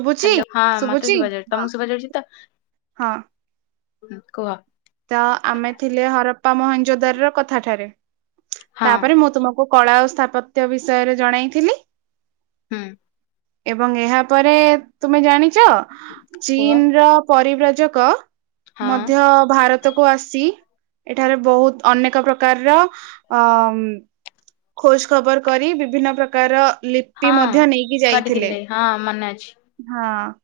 ଶୁଭୁଛି ହ୍ୟାଲୋ ହଁ ମତେ ଶୁଭୁଛି ଶୁଭା ଯାଉଛି ହଁ ତମକୁ ଶୁଭା ଯାଉଛି ତ ହଁ ହୁଁ କୁହ ତ ଆମେ ଥିଲେ ହରପ୍ପା ମହଞ୍ଜୋଦାର ର କଥାଠାରେ ହଁ ତାପରେ ମୁଁ ତୁମକୁ କଳା ଓ ସ୍ଥାପତ୍ୟ ବିଷୟରେ ଜଣେଇଥିଲି ହୁଁ। ଏବଂ ଏହାପରେ ତୁମେ ଜାଣିଛ କୁହ ଚୀନ ର ପରିବ୍ର ଯକ ହଁ ମଧ୍ୟ ଭାରତ ଆସି ଏଠାରେ ବହୁତ ଅନେକ ପ୍ରକାରର ଅ ଖୋଜ ଖବର କରି ବିଭିନ୍ନ ପ୍ରକାର ଲିପି ହଁ ମଧ୍ୟ ନେଇକି ଯାଇଥିଲେ କରିଥିଲେ ହଁ ମନେ ଅଛି ହଁ।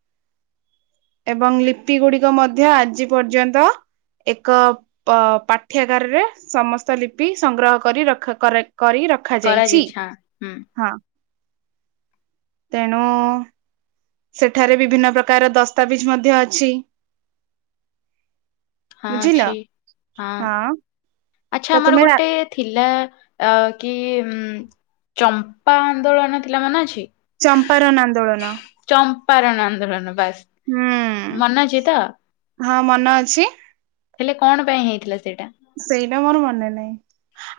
ଏବଂ ଲିପି ଗୁଡିକ ମଧ୍ୟ ଆଜି ପର୍ଯ୍ୟନ୍ତ ଏକ ଅ ପାଠ୍ୟାଗାରରେ ସମସ୍ତ ଲିପି ସଂଗ୍ରହ କରି ରଖ କର କରି ରଖାଯାଇଛି କରାଯାଇଛି ହଁ ହୁଁ ହଁ ତେଣୁ ସେଠାରେ ବିଭିନ୍ନ ପ୍ରକାର ଦସ୍ତାବିଜ ମଧ୍ୟ ଅଛି। ହଁ ବୁଝିଲ ଅଛି। ହଁ। ଆଚ୍ଛା ତ ଆମର ତୁମେ ଗୋଟେ ଥିଲା ଅ। କି ଉ ଚମ୍ପା ଆନ୍ଦୋଳନ ଥିଲା ମନେ ଅଛି। ଚମ୍ପାରନ୍ ଆନ୍ଦୋଳନ। ଚମ୍ପାରଣ ଆନ୍ଦୋଳନ ବାସ୍ ହୁଁ ମନ ଅଛି ତ। ହଁ ମନ ଅଛି। ହେଲେ କଣ ପାଇଁ ହେଇଥିଲା ସେଇଟା ସେଇଟା ମୋର ମନେ ନାହିଁ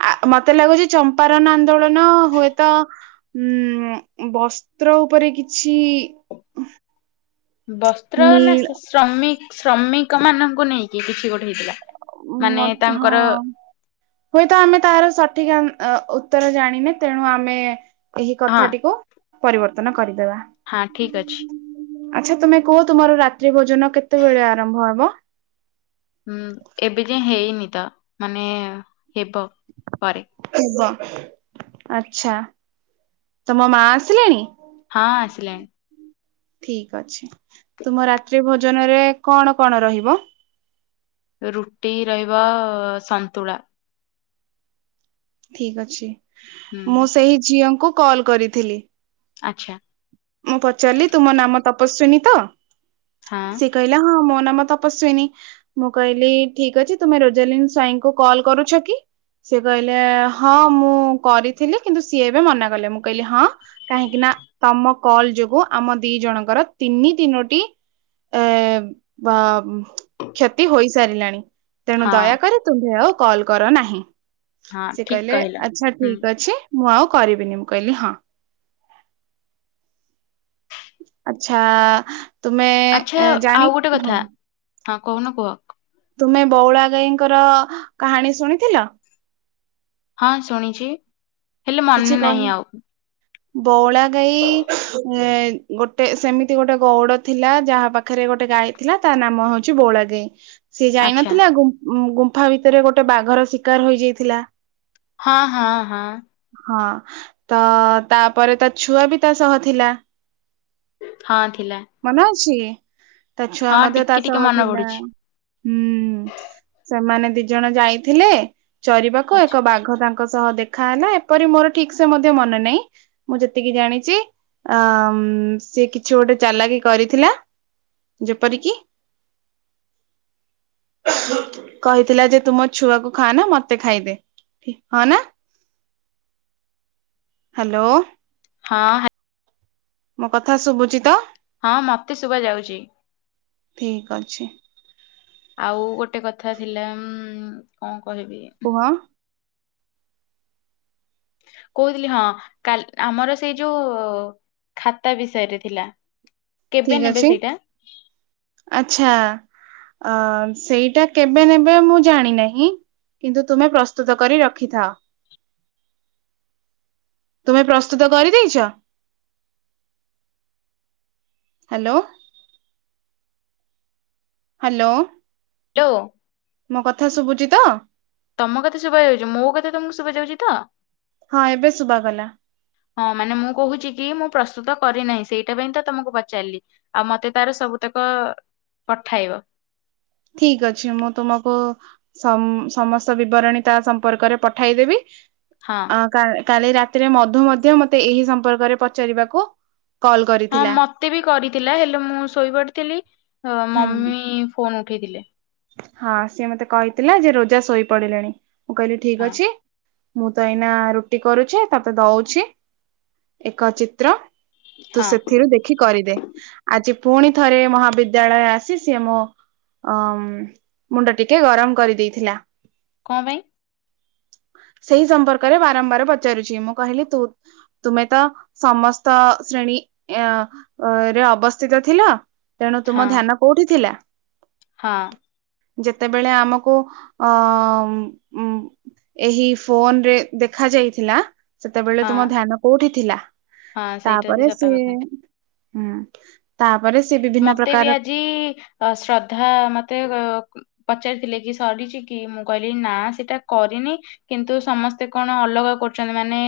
ଆ ମତେ ଲାଗୁଛି ଚମ୍ପାରନ ଆନ୍ଦୋଳନ ହୁଏତ ଉଁ ବସ୍ତ୍ର ଉପରେ କିଛି ବସ୍ତ୍ର ନା ନୀଳ ଶ୍ରମି ଶ୍ରମିକ ମାନଙ୍କୁ ନେଇକି କିଛି ଗୋଟେ ହେଇଥିଲା। ଉ ମାନେ ହଁ ତାଙ୍କର ହୁଏତ ଆମେ ତାର ସଠିକ ଆନ୍। ଅ ଉତ୍ତର ଜାଣିନେ ତେଣୁ ଆମେ ଏହି ହଁ କଥାଟିକୁ ପରିବର୍ତ୍ତନ କରିଦେବା। ହଁ ଠିକ ଅଛି। ଆଚ୍ଛା ତୁମେ କୁହ ତୁମର ରାତ୍ରି ଭୋଜନ କେତେବେଳେ ଆରମ୍ଭ ହବ। ହଁ ଏବେ ଯାଏ ହେଇନି ତ ମାନେ ହେବ ପରେ ହ ଆଛା ତମ ମା ଆସିଲେଣି। [inaudible] ଠିକ ଅଛି ତୁମ ରାତ୍ରି ଭୋଜନରେ କଣ କଣ ରହିବ? ଅ ସନ୍ତୁଳା ଠିକ ଅଛି ହୁଁ ମୁଁ ସେହି ଝିଅଙ୍କୁ କଲ କରିଥିଲି। ଆଚ୍ଛା। ମୁଁ ପଚାରିଲି ତୁମ ନାମ ତପସ୍ଵିନୀ ତ ହଁ ସେ କହିଲା ହଁ ମୋ ନାମ ତପସ୍ଵିନୀ ମୁଁ କହିଲି ଠିକ ଅଛି ତୁମେ ରୋଜାଲିନ୍ ସ୍ୱାଇଁଙ୍କୁ କଲ କରୁଛ କି ସେ କହିଲେ ହଁ ମୁଁ କରିଥିଲି କିନ୍ତୁ ସିଏ ଏବେ ମନା କଲେ ମୁଁ କହିଲି ହଁ କାହିଁକି ନା ତମ କଲ ଯୋଗୁ ଆମ ଦି ଜଣଙ୍କର ତିନି ତିନୋଟି ଏ ବା କ୍ଷତି ହୋଇସାରିଲାଣି। ତେଣୁ ହଁ ଦୟାକରି ତୁମ୍ଭେ ଆଉ କଲ୍ କର ନାହିଁ। ହଁ ସେ ଠିକ କହିଲେ କହିଲ। ଆଚ୍ଛା ହୁଁ ଠିକ ଅଛି ମୁଁ ଆଉ କରିବିନି ମୁଁ କହିଲି ହଁ। ଆଛା ତୁମେ ଆଚ୍ଛା ଜାଣି ଆଉ ଗୋଟେ ହଁ କଥା ହଁ କହୁନ କୁହ। ତୁମେ ବଉଳା ଗାଈଙ୍କର କାହାଣୀ ଶୁଣିଥିଲ। ହଁ ଶୁଣିଛି ହେଲେ କିଛି ମନେ କହି ନାହିଁ ଆଉ। ବଉଳା ଗାଈ ଇ ଗୋଟେ ସେମିତି ଗୋଟେ ଗଉଡ ଥିଲା ଯାହା ପାଖରେ ଗୋଟେ ଗାଈ ଥିଲା ତା ନାମ ହଉଛି ବୋଳା ଗାଈ। ସିଏ ଆଚ୍ଛା। ଯାଇନଥିଲା ଗୁ ଉଁ ଗୁମ୍ଫା ଭିତରେ ଗୋଟେ ବାଘର ଶିକାର ହେଇଯାଇଥିଲା। ହଁ ହଁ ହଁ। ହଁ ତ ତାପରେ ତା ଛୁଆ ବି ତା ସହ ଥିଲା। ହଁ ଠି ମନେ ଅଛି। ତା ଛୁଆ ହଁ ମଧ୍ୟ ତା ଟିକେ ଟିକେ ସହ ମନେ ଥିଲା ପଡୁଛି ହୁଁ ସେମାନେ ଦି ଜଣେ ଯାଇଥିଲେ ଚରିବାକୁ ଆଛା। ଏକ ବାଘ ତାଙ୍କ ଙ୍କ ସହ ଦେଖା ହେଲା ଏପରି ମୋର ଠିକ ସେ ମଧ୍ୟ ମନେ ନାହିଁ ମୁଁ ଯେତିକି ଜାଣିଛି ଆମ୍ ସେ କିଛି ଗୋଟେ ଚାଲାକି କରିଥିଲା ଯେପରିକି କହିଥିଲା ଯେ ତୁମୋ ଛୁଆକୁ ଖାଆ ନା ମତେ ଖାଇଦେ ହଁ ନା। ହ୍ୟାଲୋ। ହଁ ହା ମୋ କଥା ଶୁଭୁଚି ତ। ହଁ ମତେ ଶୁବା ଯାଉଛି। ଠିକ ଅଛି। ଆଉ ଗୋଟେ କଥା ଥିଲା ଉ କଣ କହିବି? କୁହ କହୁଥିଲି ହଁ କାଲି ଆମର ସେଇ ଯୋଉ ଖାତା ବିଷୟରେ ଥିଲା। କେବେ ଠିକ ନେବେ ଅଛି ସେଇଟା ଆଛା। ଅ ସେଇଟା କେବେ ନେବେ ମୁଁ ଜାଣିନାହିଁ କିନ୍ତୁ ତୁମେ ପ୍ରସ୍ତୁତ କରି ରଖିଥାଅ। ତୁମେ ପ୍ରସ୍ତୁତ କରି ଦେଇଛ। ହ୍ୟାଲୋ। ହ୍ୟାଲୋ। ଲୋ। ମୋ କଥା ଶୁଭୁଚି ତ। ତମ କଥା ଶୁବା ଯାଉଛି ମୋ କଥା ତମକୁ ଶୁଭା ଯାଉଛି ତ। ହଁ ଏବେ ଶୁଭା କଲା। ହଁ ମାନେ ମୁଁ କହୁଛି କି ମୁଁ ପ୍ରସ୍ତୁତ କରିନାହିଁ ସେଇଟା ପାଇଁ ତ ତମକୁ ପଚାରିଲି ଆଉ ମତେ ତାର ସବୁ ମତକ ପଠାଇବ। ଠିକ ଅଛି ମୁଁ ତୁମକୁ ସମ ସମସ୍ତ ବିବରଣୀ ତା ସମ୍ପର୍କରେ ପଠାଇଦେବି। ହଁ ଆଁ କା କାଲି ରାତିରେ ମଧୁ ମଧ୍ୟ ମତେ ଏହି ସମ୍ପର୍କରେ ପଚାରିବାକୁ କଲ୍ ହଁ କରିଥିଲା ମତେ ବି କରିଥିଲା ହେଲେ ମୁଁ ଶୋଇପଡିଥିଲି ହୁଁ ମମି ଫୋନ ଉଠେଇ ଦିଲେ। ହଁ ସିଏ ମତେ କହିଥିଲା ଯେ ରୋଜା ଶୋଇ ପଡିଲେଣି ମୁଁ କହିଲି ଠିକ ହଁ ଅଛି ମୁଁ ତ ଏଇନା ରୁଟି କରୁଛି ତତେ ଦଉଛି ଏକ ଚିତ୍ର ତୁ ହଁ ସେଥିରୁ ଦେଖି କରିଦେ ଆଜି ପୁଣି ଥରେ ମହାବିଦ୍ୟାଳୟ ଆସି ସିଏ ମୋ ଅ ମୁଣ୍ଡ ଟିକେ ଗରମ କରି ଦେଇଥିଲା। କଁ ପାଇଁ? ସେହି ସମ୍ପର୍କରେ ବାରମ୍ବାର ପଚାରୁଛି। ମୁଁ କହିଲି ତୁ ତୁମେ ତ ସମସ୍ତ ଶ୍ରେଣୀ ଅ ରେ ଅବସ୍ଥିତ ଥିଲ। ତେଣୁ ହଁ ତୁମ ଧ୍ୟାନ କୋଉଠି ଥିଲା? ହଁ। ଯେତେବେଳେ ଆମକୁ ଅଁ ଉଁ ଏହି ଫୋନ୍ ରେ ଦେଖା ଯାଇଥିଲା। ସେତେବେଳେ ହଁ ତୁମ ଧ୍ୟାନ କୋଉଠି ଥିଲା? ହଁ ସେଇଟା ବି ତାପରେ ସତ ସିଏ କଥା ହୁଁ ତା ମତେ ବି ଆଜି ଶ୍ରଦ୍ଧା ମତେ ପଚାରିଥିଲେ କି ସରିଛି କି ମୁଁ କହିଲି ନା ସେଟା କରିନି। କିନ୍ତୁ ସମସ୍ତେ କଣ ଅଲଗା କରୁଛନ୍ତି। ମାନେ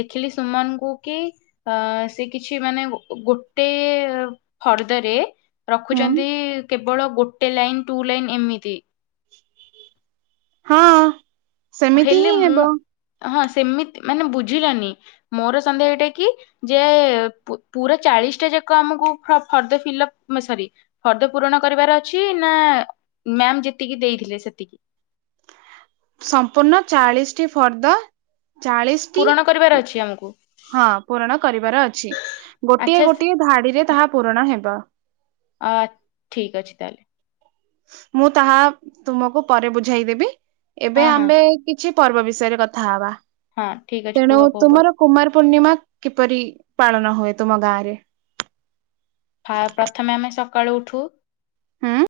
ଦେଖିଲି ସୁମନ୍ କୁ କି ଆ ସେ କିଛି ମାନେ ଗୋଟେ ଫର୍ଦରେ ହୁଁ ରଖୁଛନ୍ତି କେବଳ ଗୋଟେ ଲାଇନ୍ ଟୁ ଲାଇନ୍ ଏମିତି। ହଁ ସେମିତି ହେଲେ ହିଁ ମୁଁ ହେବ। ହଁ ସେମିତି ମାନେ ବୁଝିଲନି। ମୋର ସନ୍ଦେହ ଏଇଟା କି ଯେ ପୁ ପୁରା ଚାଲିଶ୍ ଟା ଯା ଯାକ ଆମକୁ ଫ-ଫର୍ଦ୍ଦ ଫିଲପ୍ ସରି ଫର୍ଦ୍ଦ ପୂରଣ କରିବାର ଅଛି ନା ମ୍ୟାମ୍ ଯେତିକି ଦେଇଥିଲେ ସେତିକି। ସମ୍ପୂର୍ଣ୍ଣ ଚାଳିଶ୍ ଟି ଫର୍ଦ୍ଦ। ଚାଳିଶ୍ ଟି। ପୂରଣ କରିବାର ଅଛି ଆମକୁ ହଁ ପୂରଣ କରିବାର ଅଛି। ଗୋଟିଏ ଆଚ୍ଛା ସ- ଗୋଟିଏ ଧାଡିରେ ତାହା ପୂରଣ ହେବ। ଆ ଠିକ୍ ଅଛି ତାହେଲେ। ମୁଁ ତାହା ତୁମକୁ ପରେ ବୁଝାଇଦେବି। ଏବେ ହଁ ହଁ ଆମ୍ଭେ କି କିଛି ପର୍ବ ବିଷୟରେ କଥା ହବା। ହଁ ଠିକ ଅଛି ତେଣୁ କୁହ କୋଉ ପର୍ବ ତୁମର କୁମାର ପୂର୍ଣ୍ଣିମା କିପରି ପାଳନ ହୁଏ ତୁମ ଗାଁରେ। ଫା ପ୍ରଥମେ ଆମେ ସକାଳୁ ଉଠୁ। ହୁଁ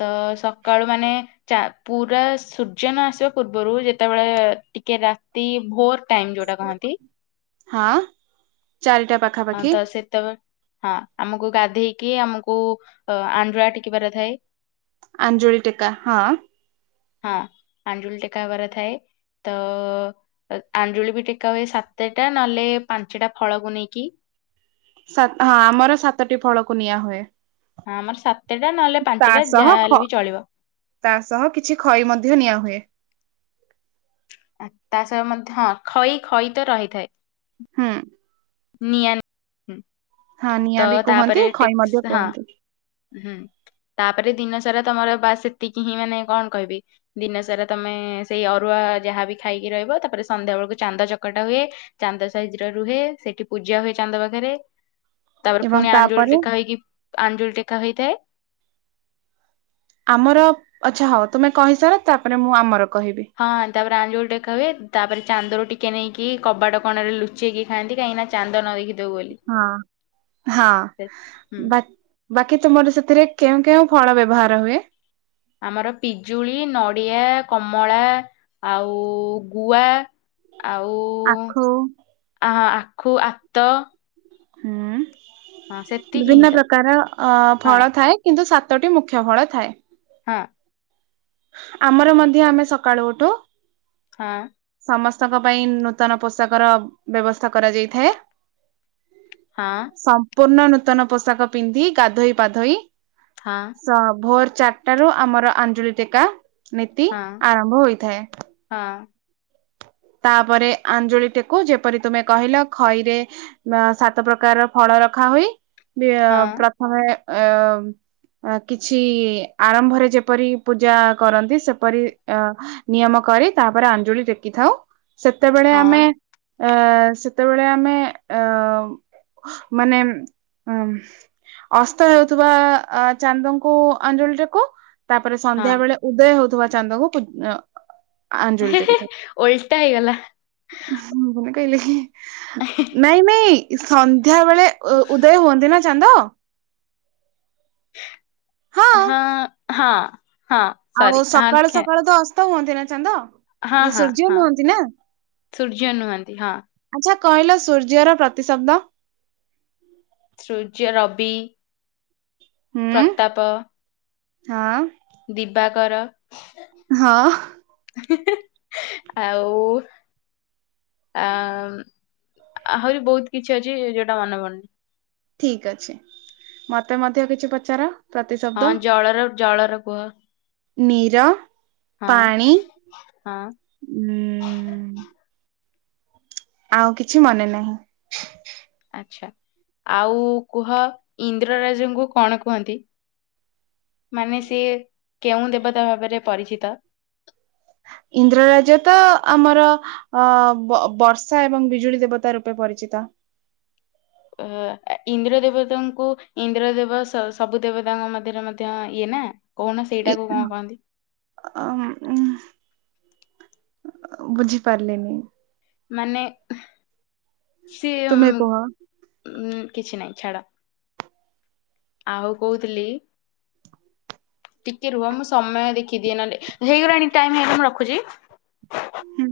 ତ ସକାଳୁ ମାନେ ପୁରା ଚା ସୂର୍ଯ୍ୟ ନ ଆସିବା ପୂର୍ବରୁ ଯେତେବେଳେ ଟିକେ ରାତି ଭୋର୍ ଟାଇମ୍ ଯୋଉଟା କହଁନ୍ତି। ହଁ ଚାରିଟା ହଁ ପାଖାପାଖି ତ ସେତେବେ ହଁ ଆମକ କୁ ଗାଧେଇକି ଆମୁକୁ ଆଞ୍ଜୁଳା ଟେକିବାର ଥାଏ। ଆଞ୍ଜୁଳି ଟେକା ହଁ। ହଁ ଆଞ୍ଜୁଳି ଟେକା ହବାର ଥାଏ। ତ ଆଞ୍ଜୁଳି ବି ଟେକା ହୁଏ ସାତେଟା ନହେଲେ ପାଞ୍ଚଟା ଫଳକୁ ନେଇକି। ସାତ୍ ହଁ ଆମର ସାତଟି ଫଳକୁ ନିଆଁ ହୁଏ। ହଁ ଆମର ସାତଟା ନହେଲେ ତା ପାଞ୍ଚଟା ସହ ଯାହାହେଲେ ଖ ବି ଚଳିବ। ତା ସହ କିଛି ଖଇ ମଧ୍ୟ ନିଆଁ ହୁଏ। ତା ସହ ମଧ୍ୟ ଖଇ, ଖଇ ତ ରହିଥାଏ। ହୁଁ। ନିଆଁନ୍ ହୁଁ। ହଁ ତ ନିଆଁ ବି କୁହନ୍ତି ତାପରେ ଖଇ ଟିକ୍ ମଧ୍ୟ ହଁ କୁହନ୍ତି ହୁଁ ତାପରେ ଦିନ ସାରା ତମର ବା ସେତିକି ହିଁ ମାନେ କଣ କହିବି? ଦିନ ସାରା ତମେ ସେଇ ଅରୁଆ ଯାହାବି ଖାଇକି ରହିବ ତାପରେ ସନ୍ଧ୍ୟା ବେଳକୁ ଚାନ୍ଦ ଚକଟା ହୁଏ। ଚାନ୍ଦ ସାଇଜ୍ ରୁହେ। ସେଠି ପୂଜା ହୁଏ ଚାନ୍ଦ ପାଖରେ। ତାପରେ ଏବଂ ଫୁଣି ଆଞ୍ଜୁଳି ତାପରେ ଟେକା ହେଇକି ଆଞ୍ଜୁଳି ଟେ ଏକା ହୋଇଥାଏ। ଆମର ଆଚ୍ଛା ହଉ ତୁମେ କହି ସାର। ତାପରେ ମୁଁ ଆମର କହିବି। ହଁ ତାପରେ ଆଞ୍ଜୁଳି ଟେକା ହୁଏ। ତାପରେ ଚାନ୍ଦରୁ ଟିକେ ନେଇକି କବାଟ କଣରେ ଲୁଚେଇକି ଖାଆଁନ୍ତି। କାହିକିଁ ନା ଚାନ୍ଦ ନ ଦେଇକି ହଁ ହଁ ସେ- ହୁଁ ବା ବାକି ତୁମର ସେଥିରେ କେଉଁ କେଉଁ ଫଳ ବ୍ୟବହାର ହୁଏ? ଆମର ପିଜୁଳି, ନଡି଼ଆ, କମଳା। ଆଉ ଗୁଆ। ଆଉ ଆଖୁ ଆ ଆଖୁ, ଆତ। ହୁଁ ହଁ ସେତିକି ହିଁ ବିଭିନ୍ନ ତ ପ୍ରକାର ଅ ହଁ ଫଳ ଥାଏ କିନ୍ତୁ, ସାତ୍ ସାତଟି ମୁଖ୍ୟ ଫଳ ଥାଏ। ହଁ। ଆମର ମଧ୍ୟ ଆମେ ସକାଳୁ ଉଠୁ। ହଁ। ସମସ୍ତଙ୍କ ପାଇଁ ନୂତନ ପୋଷାକର ବ୍ୟବସ୍ଥା କରାଯାଇଥାଏ। ହଁ ସମ୍ପୂର୍ଣ୍ଣ ନୂତନ ପୋଷାକ ପିନ୍ଧି ଗାଧୋଇ ପାାଧୋଇ ହଁ ସ ଭୋର ଚାରଟା ରୁ ଆମର ଆଞ୍ଜଳି ଟେକା। ନୀତି ହଁ ଆରମ୍ଭ ହୋଇଥାଏ। ହଁ ତାପରେ ଆଞ୍ଜୁଳି ଟେକୁ ଯେପରି ତୁମେ କହିଲ ଖଇରେ ସାତ ପ୍ରକାର ଫଳ। ରଖା ହ ବି ହଁ ପ୍ରଥମେ ଅ ଅ କିଛି ଆରମ୍ଭରେ ଯେପରି ପୂଜା କରନ୍ତି ସେପରି ଅ ନିୟମ କରି ତାପରେ ଆଞ୍ଜୁଳି ଟେକି ଥାଉ ସେତେବେଳେ ହଁ ଆମେ ଆ ସେତେବେଳେ ଆମେ ଅ ମାନେ ଅ ଅସ୍ତ ହେଉଥିବା ଅ ଚାନ୍ଦଙ୍କୁ ଅଞ୍ଜଳିଟାକୁ। ତାପରେ ହଁ ସନ୍ଧ୍ୟା ବେଳେ ଉଦୟ ହଉଥିବା ଚାନ୍ଦକୁ। ଓଲ ଁ ମୁଁ କହିଲେ କି ନାଇଁ ନାଇଁ ସନ୍ଧ୍ୟା ବଧା ବେଳେ ଉ ଉଦୟ ହୁଅନ୍ତି ନା ଚାନ୍ଦ। ହଁ ହଁ। ହଁ ଆଉ ସରି ହଁ ସକାଳୁ ଖେ ସକାଳୁ ତ ଅସ୍ତ ହୁଅନ୍ତି ନା ଚାନ୍ଦ। ହଁ ଇଏ ହଁ ସୂର୍ଯ୍ୟ ହଁ ନୁହନ୍ତି ନା ସୂର୍ଯ୍ୟ ନୁହନ୍ତି ହଁ ଆଛା। କଇଲ ସୂର୍ଯ୍ୟର ପ୍ରତିଶବ୍ଦ? ସୂର୍ଯ୍ୟ ରବି। ହୁଁ ପ୍ରତାପ। ହଁ। ଦିବାକର। ହଁ। ଆଉ ଆ ଆହୁରି ବହୁତ କିଛି ଅଛି ଯୋଉଟା ମନେ ପଡୁନି। ଠିକ ଅଛି ମତେ ମଧ୍ୟ କିଛି ପଚାର। ପ୍ରତିଶବ୍ଦ ହଁ ଜଳର ଜଳର କୁହ। ନିର ହଁ ପାଣି ହଁ ଉ ଆଉ କିଛି ମନେ ନାହିଁ। ଆଛା ଆଉ କୁହ ଇନ୍ଦ୍ରରାଜଙ୍କୁ କଣ କୁହନ୍ତି? ମାନେ ସିଏ କେଉଁ ଦେବତା ଭାବରେ ପରିଚିତ? ହଁ। ଇନ୍ଦ୍ର ରାଜ ତ ଆମର ଅ ବ ବର୍ଷା ଏବଂ ବିଜୁଳି ଦେବତା ରୂପେ ପରିଚିତ। ହ। ଅ ଇନ୍ଦ୍ର ଦେବତାଙ୍କୁ ଇନ୍ଦ୍ର ଦେବ ସ ସବୁ ଦେବତାଙ୍କ ମଧ୍ୟରେ ମଧ୍ୟ ଇଏ ନା। କହୁନ ଇ ସେଇଟାକୁ ଉ କଣ କହନ୍ତି? ଉ ବୁଝିପାରିଲନି। ମାନେ ସେ ଉ ତୁମେ କୁହ। ଉ କିଛି ନାହିଁ ଛାଡା। ଆଉ କହୁଥିଲି ଟିକେ ରୁହ ମୁଁ ସମୟ ଦେଖିଦିଏ ନନେ ହେଇଗଲାଣି ଟାଇମ ହେଇଗ ମୁଁ ରଖୁଛି। ହୁଁ।